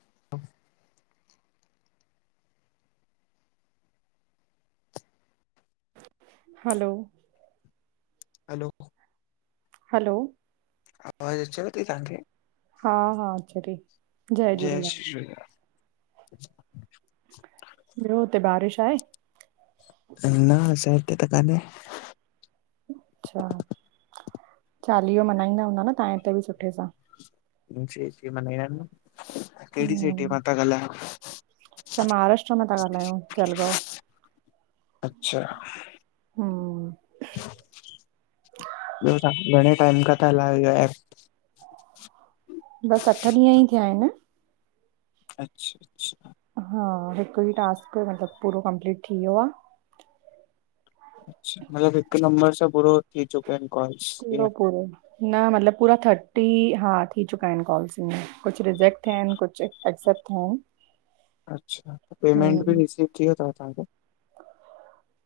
[inaudible] हलो hello hello आवाज अचेव ती तांखे? हा-हा अच जय झूलेलाल। [unintelligible] [inaudible] ॿयो हुते बारिश आहे? न असां हित्ते त काने। अच्छा चालीहो मनहाईंदा हूंदा न तव्हां हिते बि सुठे सां? [unintelligible] केड़ी सिटी हम मां ता ॻलायो? असां महाराष्ट्र मां था ॻाल्हायूं जलगांव। अच्छा हम ॿियो तां घणे टाइम खां था हलायो हे एप? बस अठ ॾींहं ई थिया आहिन। अच्छा अच्छा हा हिक ई टास्क मतलब पूरो कंप्लीट थी वियो आ। अच्छा मतलब हिक नंबर सां पूरो थी चुके आहिन कॉल? पूरो पूरे न मतलब पूरा थर्टी हा थी चुका आहिन कॉल्स में कुछ रिजेक्ट थिया आहिन कुछ एक्सेप्ट थिया आहिन। अच्छा पेमेंट बि रिसीव थी वयो थव तव्हांखे?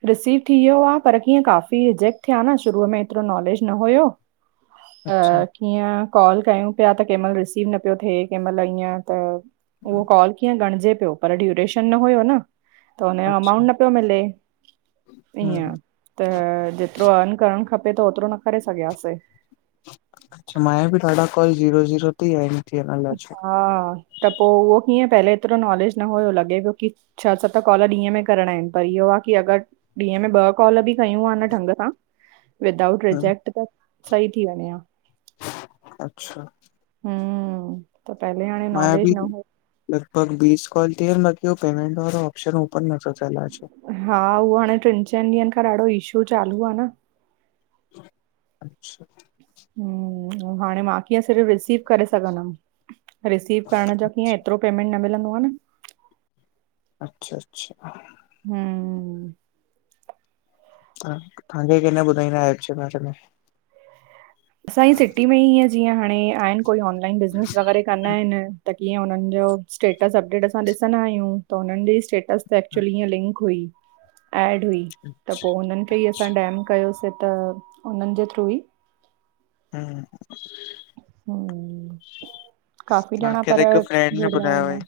रिसीव थी वियो आ, पर कीअं काफ़ी रिजेक्ट थिया न शुरूअ में एतिरो नॉलेज न हुयो। ह अच्छा कीअं कॉल कयूं पया त कंहिं मल रिसीव न पियो थिए कंहिं महिल ईअं त उहो कॉल कीअं गणजे पियो पर ड्यूरेशन न हुयो न त हुनजो अच्छा अमाउंट न पियो मिले। हम्म ईअं त जेतरो अरन करण खपे त ओतरो न करे सघियासीं। अच्छा माया बि ॾाढा कॉल ज़ीरो ज़ीरो थिया आहिन थिया हा त पो उहो कीअं पहले एतरो नॉलेज न हुयो लॻे पियो की छह सत कॉल ॾींहं में करणा आहिन पर इहो आहे की अगर ॾींहं में ॿ कॉल बि कयूं आ न ढंग सां विदाउट हम्म, रिजेक्ट त सही थी वञे ह अच्छा हम मांया बि लॻभॻ बीस कॉल थी बाक़ी हू पेमेंट वारो ऑप्शन ओपन नथ च हा उहो हाणे टिन चइन ॾींहंनि खां ॾाढो इशू चालू आ न अच्छा ह हाणे मां कीअं सिर्फ़ रिसीव करे सघंदम। रिसीव करण जो कीअं एतरो पेमेंट न मिलंदो आ न। अच्छा-अच्छा हम हा तव्हांखे के ॿुधाईंदा आहिय ब में असांजी सिटी में हअं जीअं हाणे आहिन कोई ऑनलाइन बिज़नस वग़ैरह कंदा आहिन त कीअं हुनन जो स्टेटस अपडेट असां ॾिसंदा आहियूं त हुनन जी स्टेटस ते एक्चुली ईअं लिंक हुई। एड हुई अच्छा त अच्छा पो हुनन खे ई असां डेम कयोसीं त हुनन जे थ्रू ई हम हम्म काफ़ी ॼणा माखे पर त हिकु फ्रेंड न ॿुधायो आहेई।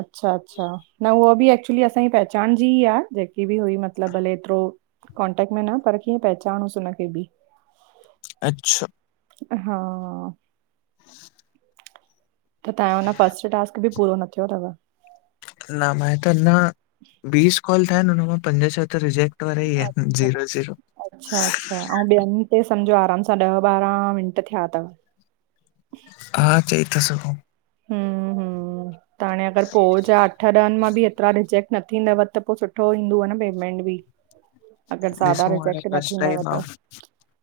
अच्छा-अच्छा न उहा बि एक्चुली असांजी पहचान जी ई आ जेकी बि हुई मतलब भले एतरो कॉन्टेक्ट में न, पर कीअं पहचानूसि हुन खे भी अच्छा हा त तवायो अना फस्ट टास्क बि पूरो न थियो थव? न मां त न, बीस कॉल थया आहिनि हुन मां पंज छह त रिजेक्ट [unintelligible] आहिन अच्छा, जीरो जीरो अच्छा अच्छा अउ ॿियनि ते सम्झो आराम सां ॾह ॿारहं मिंट थिया थव? हा चई था सघूं। हम्म हम्म त हाणे अगरि पो जा अठ ॾहनि मां बि एतिरा रिजेक्ट न थींदव त पो सुठो ईंदो आ न पेमेंट भी अगरि सादा ॾिसूं हाणे रिजेक्ट न फस्ट थींदव टाइम आ त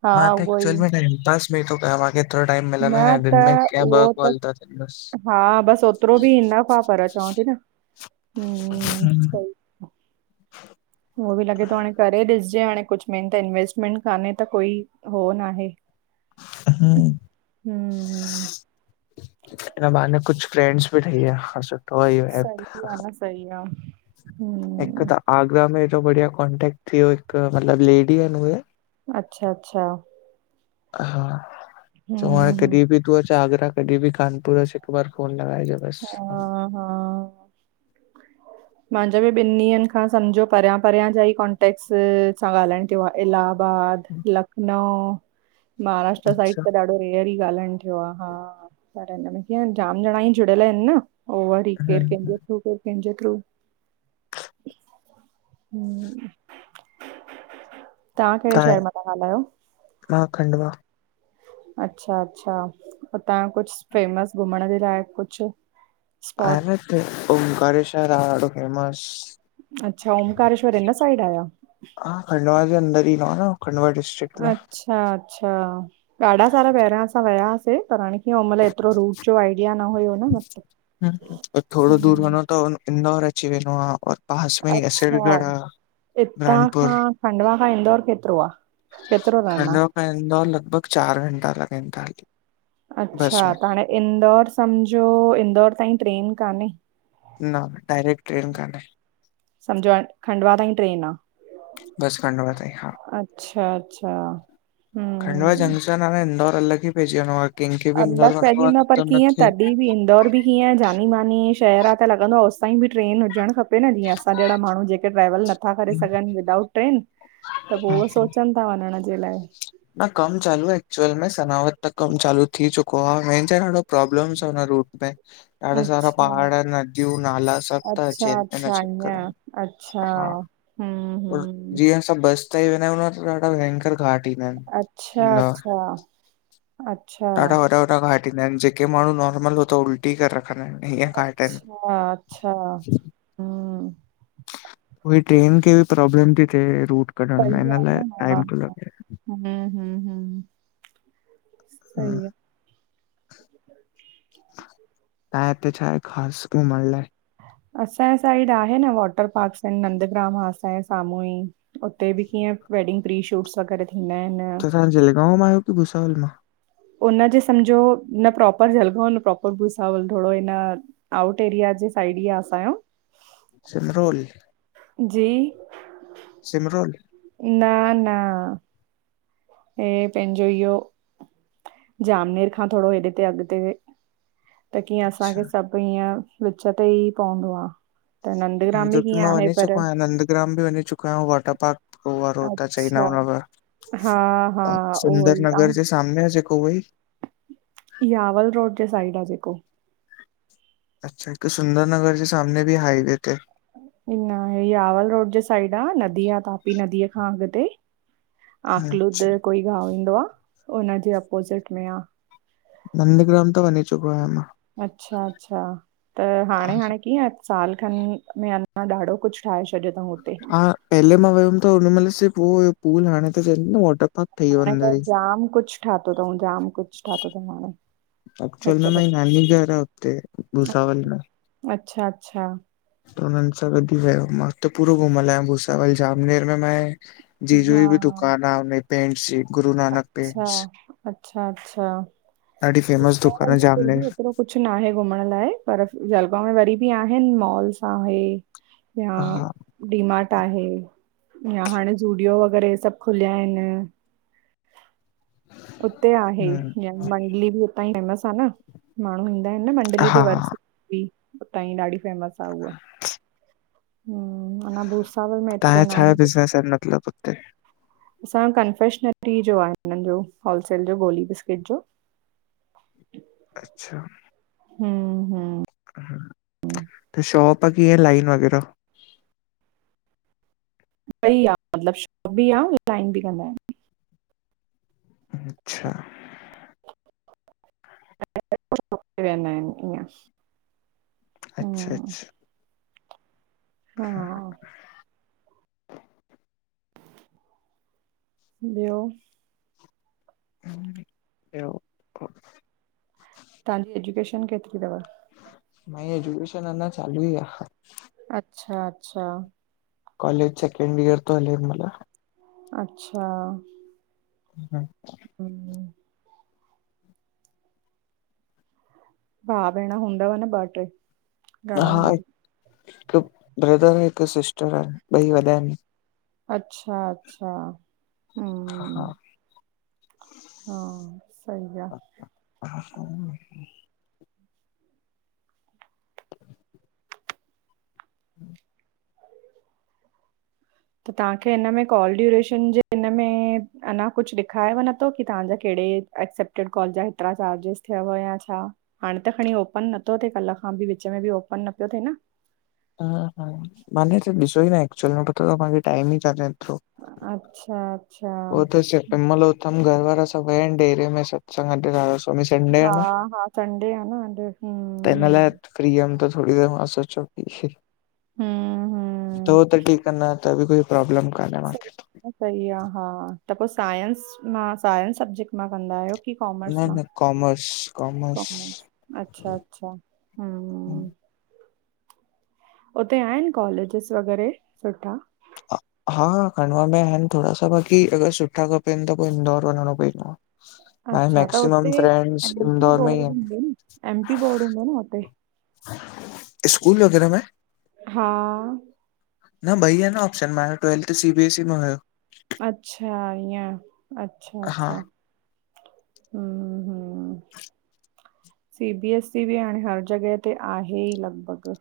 हा मां त उहो ई एक्चुअल में टाइम पास में थो कयां, माखें हेतरो टाइम न मिलंदो इ नाय त दिन में कि उहो ॿ त कॉल थियनि बसि हा बसि ओतिरो बि ईनफ आ, पर चव थी न, हम्म उहो बि लॻे थो हाणे करे ॾिसजे हाणे कुछ मेन त इंवेस्टमेंट कान्हे त कोई हो न आहे अहा हम्म हिन बहाने कुछ फ्रेंड्स बि ठही विया आहे इहो एप सही आ सही आ, हम्म हिकु त आगरा में एतरो बढिया कॉन्टेक्ट थी वियो, हिक मतलब लेडी आहिन उहे अच्छा अच्छा हा, चयउ हम्म हाणे हम्म कॾी बि तूं अचु आगरा कॾहिं बि कानपुर अची हिकु बार फोन लॻाइजा हा हा माजों बि ॿिनि ॾींहंनि खां सम्झो परियां परियां जा ई कॉन्टेक्ट्स सां ॻाल्हाइणु थियो आ, इलाहबाद लखनऊ महाराष्ट्र साइड अच्छा त ॾाढो रेयर ई ॻाल्हाइणु थियो आ हा, पर हिन में कीअ जाम ॼणा ई जुड़ियल आहिनि न, अउ वरी केर कहिंजें तव्हां थ्रू केर कहिंजें थ्रू तां कहिड़े शहर मां था ॻाल्हायो? मां खडंवा। अच्छा अच्छा, उतां कुछ फेमस घुमण जे लाई कुछ आहे न हिते ओमकारेश्वर आ हेॾो फेमस अच्छा ओमकारेश्वर इन साइड आहे या? हा खंडवा जे अंदर ईदों आ न, खंडवा डिस्ट्रिक्ट में। अच्छा अच्छा, ॾाढा सारा पहिरियां असां वया हुसीं पर हाणे इहो मतलब एतिरो रूट जो आइडिया न हुयो न मतलब थोरो दूर वञो त इंदौर अची वेंदो आ और पास में ई अच्छा असलगढ़ आ रानपुर खडंवा खां इंदौर केतिरो आ केतिरो रन आ? ईदौंर लॻभॻि चार घंटा लॻाइनि था बस अच्छा में। त हाणे इंदौर सम्झो इंदौर ताईं ट्रेन कान्हे? न डायरेक्ट ट्रेन कान्हे सम्झो खंडवा ताईं ट्रेन आ? बस खंडवा ताई हा अचछा अच्छा हम्म खंडवा जंक्शन हाणे इंदौर अलग ई पेजी वेदों आ अलग पइजी वेंदो आ, पर कीअं तभी भी इंदौर भी कीअं जानी मानी शहर आ त लॻंदो होसताईं भी ट्रेन हुजणु खपे खे न जीअं असां जहिड़ा माण्हू जेके ट्रेवल नथा करे सघन विदाउट ट्रन त पो उहो सोचन। मा वञण जे लाइ। न कम चालू एक्चुल में सनावत त कम चालू थी चुको आहे हेंचयो न। प्रोब्लमस अ न रुट त्तें। ॾाढा सारा अच्छा पहाड़ नदियूं नाला सभ थ च अच्छा न अच्छा चक्कर ईअं अच्छा हा। हम्म और हम्म जीअं असां बस ताई ई वेंदा आहियूं त ॾाढा भयंकर घाट ईंदा आहिन। अच्छा अच्छा। अच्छा ॾाढा वॾा वॾा घाट ईंदा आहिन जेके माण्हू नॉर्मल हु त उल्टी करे रखंदा आहिन। अच्छा अच्छा हं। उई ट्रेन खे बि प्रॉब्लम थी थिए रूट कढण में हिन लाइ टाइम तो लॻे। हं हं हं। सही आ। ब। तां हेते छा आहे खास घुमणलाए? असांजे साइड आहे न वॉटर पार्क्स अं नंदग्राम आ असांजे साम्हूं ई। उते बि कीअं वेडिंग प्री शूट्स वग़ैरह थींदा आहिन। तां जलगांव में आयो की भूसावाल् खां? उनजे सम्झो न प्रोपर जलगांव न प्रोपर भुसावल थोरो इन। आऊट एरया जे साइड ई आ असांयो। सिमरोल जी सिमरोल। न न। ऐं पंहिंजो इहो। जामनेर खां थोरो हेॾे ते अॻिते त कीअं अच्छा असांखे सभ। हीअं विच ते ई पवंदो आ त नंदग्राम बि कीअं आहे पर। ग्राम बि वञीचुकांऊ वटर पार्क। रोआ रो ता अच्छा चैनाव नगर हा हा उहो सुंदर ई ऐं नगर जे। सामने जेको वई। इहावल रोड जे साइड आहे जेको। अच्छा हिक सुंदर नगर जे सामने बि हाईवे ते। न इयावल रोड जे साइड आ नदी आ तापी नदीअ खां अॻिते। आकलूद अच्छा कोई गां ईंदो आ, हुनजे अपोज़िट में आ। नंदग्राम त वञी चुको आहियां मां। अच्छा अच्छा, त हाणे हाणे कीअं? साल खन में अञा ॾाढो कुछ ठाहे छॾियो तऊं हू। हा, पहेलें मां वयम् त हुन मल सिर्फ़ पूल हाणे त वॉटर पार्क। ठही वियो हाणे त अंदर ई जाम कुछ ठातो तऊ जाम कुछ ठातो तऊं हाणे। एक्चुअली, हिकदमि मां ई नानी घर आ हुते भुसावल में। अच्छा अच्छा। त हुनन सां गॾ मां त पूरो घुमल आहियां भुसावल, जामनेर में। हा जीजूई बि दुकान आ, उन्हेय पेंट सी। अच्छा अच्छा अच्छा ॾाढी फेमस दुकान आहे डेखाराइंदी फर जामनेर भी एत्रो। कुछ न आहे घुमण लाइ पर जलगांव में वरी बि आहिन मॉल्स आंहे। हा। डीमार्ट आहे, हाणे ईह्यो जूडियो वग़ैरह सभ खुलिया आहिन। उते आहे हम्म, मंडली बि उतां ई फेमस आह न माण्हू ईंदा आहिन एन मंडली ते हा वरसे। बि उतां ई ॾाढी फेमस आ उह। तव्हांजा न छा आहे बिज़नेस आहिन मतलब हुते? असांजो कंफेशनरी जो आहे हिननि जो, होलसेल जो गोली बिस्किट जो। अच्छा हम्म-हम्म त शॉप, की ईअं लाइन वग़ैरह? ॿई आह मतलब शॉप बि आ लाइन बि कंदा आहिनि। अच्छा [unintelligible] वेंदा आहिनि ईअं अच्छा हम्म -अच्छा हा ॿियो? ॿियो तव्हांजी एजुकेशन केतिरी तव? मांजी एजुकेशन अञा चालू ई आ। अच्छा -अच्छा। कॉलेज सेकंड इयर तो हले हिमल। अच्छा हम्म [inaudible] हम्म भा भेण हूंदव न ॿ, ट्रे? हा हिकु ब्रदर हिकु सिस्टर आहिन ॿई वॾा आहिनि। अच्छा अच्छा हम्म हा। हा, सही आ। [inaudible] [inaudible] त तव्हांखे हिन में कॉल ड्यूरेशन जे हिन में अञा कुछ ॾेखारेवञ नथो की तव्हांजा कहिड़े ऐक्सेप्टेड कॉल जा हेतिरा चार्जेसी थियव या छा? हाणे त खणी ओपन नथो थिए कल्ह खां बि विच में बि ओपन न पियो थिए न। हा हा माने त ॾिसो ही नाहे ऐक्चुल मे पतो तव माखे टाइम ही कान्हे ऐतिरो। अच्छा अच्छा हो त सिर्फ हिमल उथिम घर वारा सब विया आहिनि डेरे में सत्संग ते राधा स्वामी संडे आ हा न हा संडे आ न अॼु त हम्म हिन लाइ हम्म। फ्री हुअम त थोड़ी देर मां सोचो थियो हम्म हम्म त ठीक आ, न त बि कोई पॉब्लम कान्हे सही मांखे। आहे सही आहे हा त पो, सायंस मां सायंस सब्जेक्ट मां कंदा आहियो? कि कोमर्स न मां? न कॉमर्स कॉमर्स कोमर्स अच्छा अच्छा हम्म उते आहिनि कॉलेजिस वग़ैरह सुठा? [inaudible] हा हा खंडवा में आहिनि थोरा स बाक़ी अगर सुठा खपनि त पो इंदौर वञिणो पईंदो आ। आहिन अच्छा त मैक्सीमम हुते फ्रेंडस इंदौर में ही आहिनि। एमटी बोर्ड हूंदो न उते? स्कूल वग़ैरह में? हा न ॿई आहे न ऑप्शन मां यो ट्वेल्थ सी बीएस ई में हुयो। अच्छा ईअं, अच्छा हा -अच्छा, हम्म- हम्म [inaudible] सी बी एस सी बि हाणें हर जॻह ते आहेई लॻभॻि।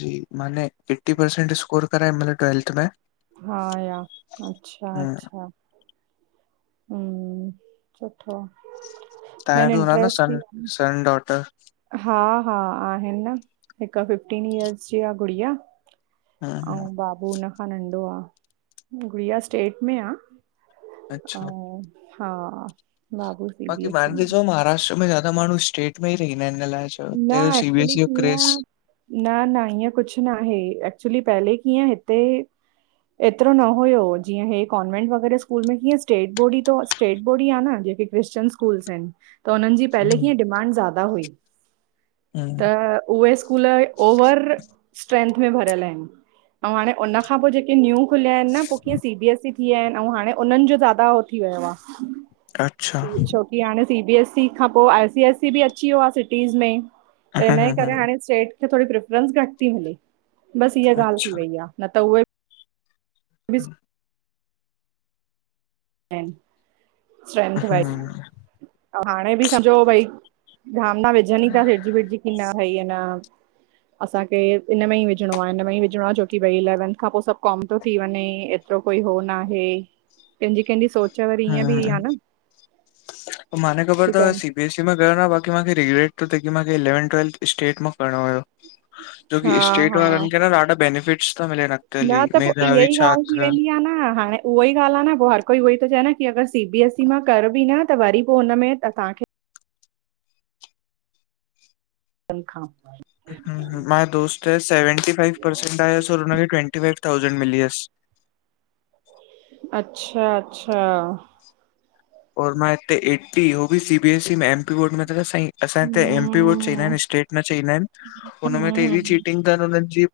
जी माने फिफ्टी परसेन्ट स्कोर करा हिनमल ट्वेल्थ में। हा या अच्छा हम्म -अच्छा हम्म, सुठो आ तव्हां मेन बि हूंदा न इंटरेस्ट ई सन क सन, डॉटर। हा हा आहिनि न हिक फिफ्टीन इयर्स जी आ गुड़िया हम्म हम्म अंउं बाबू हुन खां नंढो आ, गुड़िया स्टेट में आ अच्छा अंउं हा बाबू सी बी बाक़ी एस ई पांण में आहे। ॾिसो महाराष्ट्र में ज्यादा माण्हूं में ई रहंदा हिनि अलाए छो हिते जो न C B S actually C E जो क्रेज़ कीअं न न इअं कुछु ना हे, एक्चुली पहले कीअं हिते एतिरो न हुयो जीअं हे कॉ्वेंट वग़ैरह स्कूल में कीअं स्टेट बॉडी अथस स्टेट बोर्ड ही आ न जेके क्रिश्चन स्कूल् आहिनि, त उन्हनि जी पहले कीअं डिमांड ज़्यादा हुई। त उहे स्कूल ओवर स्ट्रेंथ में भरियल हिनि अंऊं हाणे हुनखां पो जेके न्यू खुलिया हिनि न पो कीअं सी बी एस सी थी विया हिनि अंउं हाणे उन्हनि जो ज़्यादा हो थी वयो आ अच्छा छोकी हाणे सी बी एस सी खां पो आई सी एस सी बि अची वियो आ सिटीज़ में। त हम्म इन्हजे करे हम्म, हाणे स्टेट खे थोड़ी प्रेफरेंस घटि ती हले बसि हीअ ॻाल्हि थी अच्छा वई आ। न त उहे बि स्ट्रेंथ वाइस हम्म हाणें बि सम्झो भई धाम न विझनि ई था सिड़जी विड्जी की न भई आ न असांखे इन में ई विझिणो आ इन में ई विझिणो आ, छोकी भई इलेवंथ खां पो सभु कॉम तो थी वंञे। तो कोई हो ना हे। केंजी- केंजी ह पो माने ख़बर की तव सी बी एसी में कयो न बाक़ी माखे रिग्रेट तो थे की माखे इलेवंथ ट्वेल्थ स्टेट मां करिणो हुयो। हा जोकी स्टेट हा वारनि खे न ॾाढा बेनिफिट्स ता मिलेनि न त पो इह्य ई ॻाल्हि थी वेंदी आ न हाणे उहो ई ॻाल्हि आ न पो हर कोई उहो ई तो चए न की अगरि सी बी एस ई मां कर बि न त वरी पो हुन में तहांखे तिन खां पोय हुं हुं, मांयें दोस्त या सेवेंटी फाइव परसेंट आयसि और हुनखे ट्वैेंटी फाइव थाउसेंड मिली यसि। अच्छा -अच्छा औ मां हिते एटी हो बि सी बी एस ई में, एम पी बोर्ड में त त साईं असांजे हिते एम पी वोट चईंदा हम्म हिनि स्टेट न चईंदा हिनि उन में त हम्म एॾी हम्म चीटिंग तनि हुननि जी।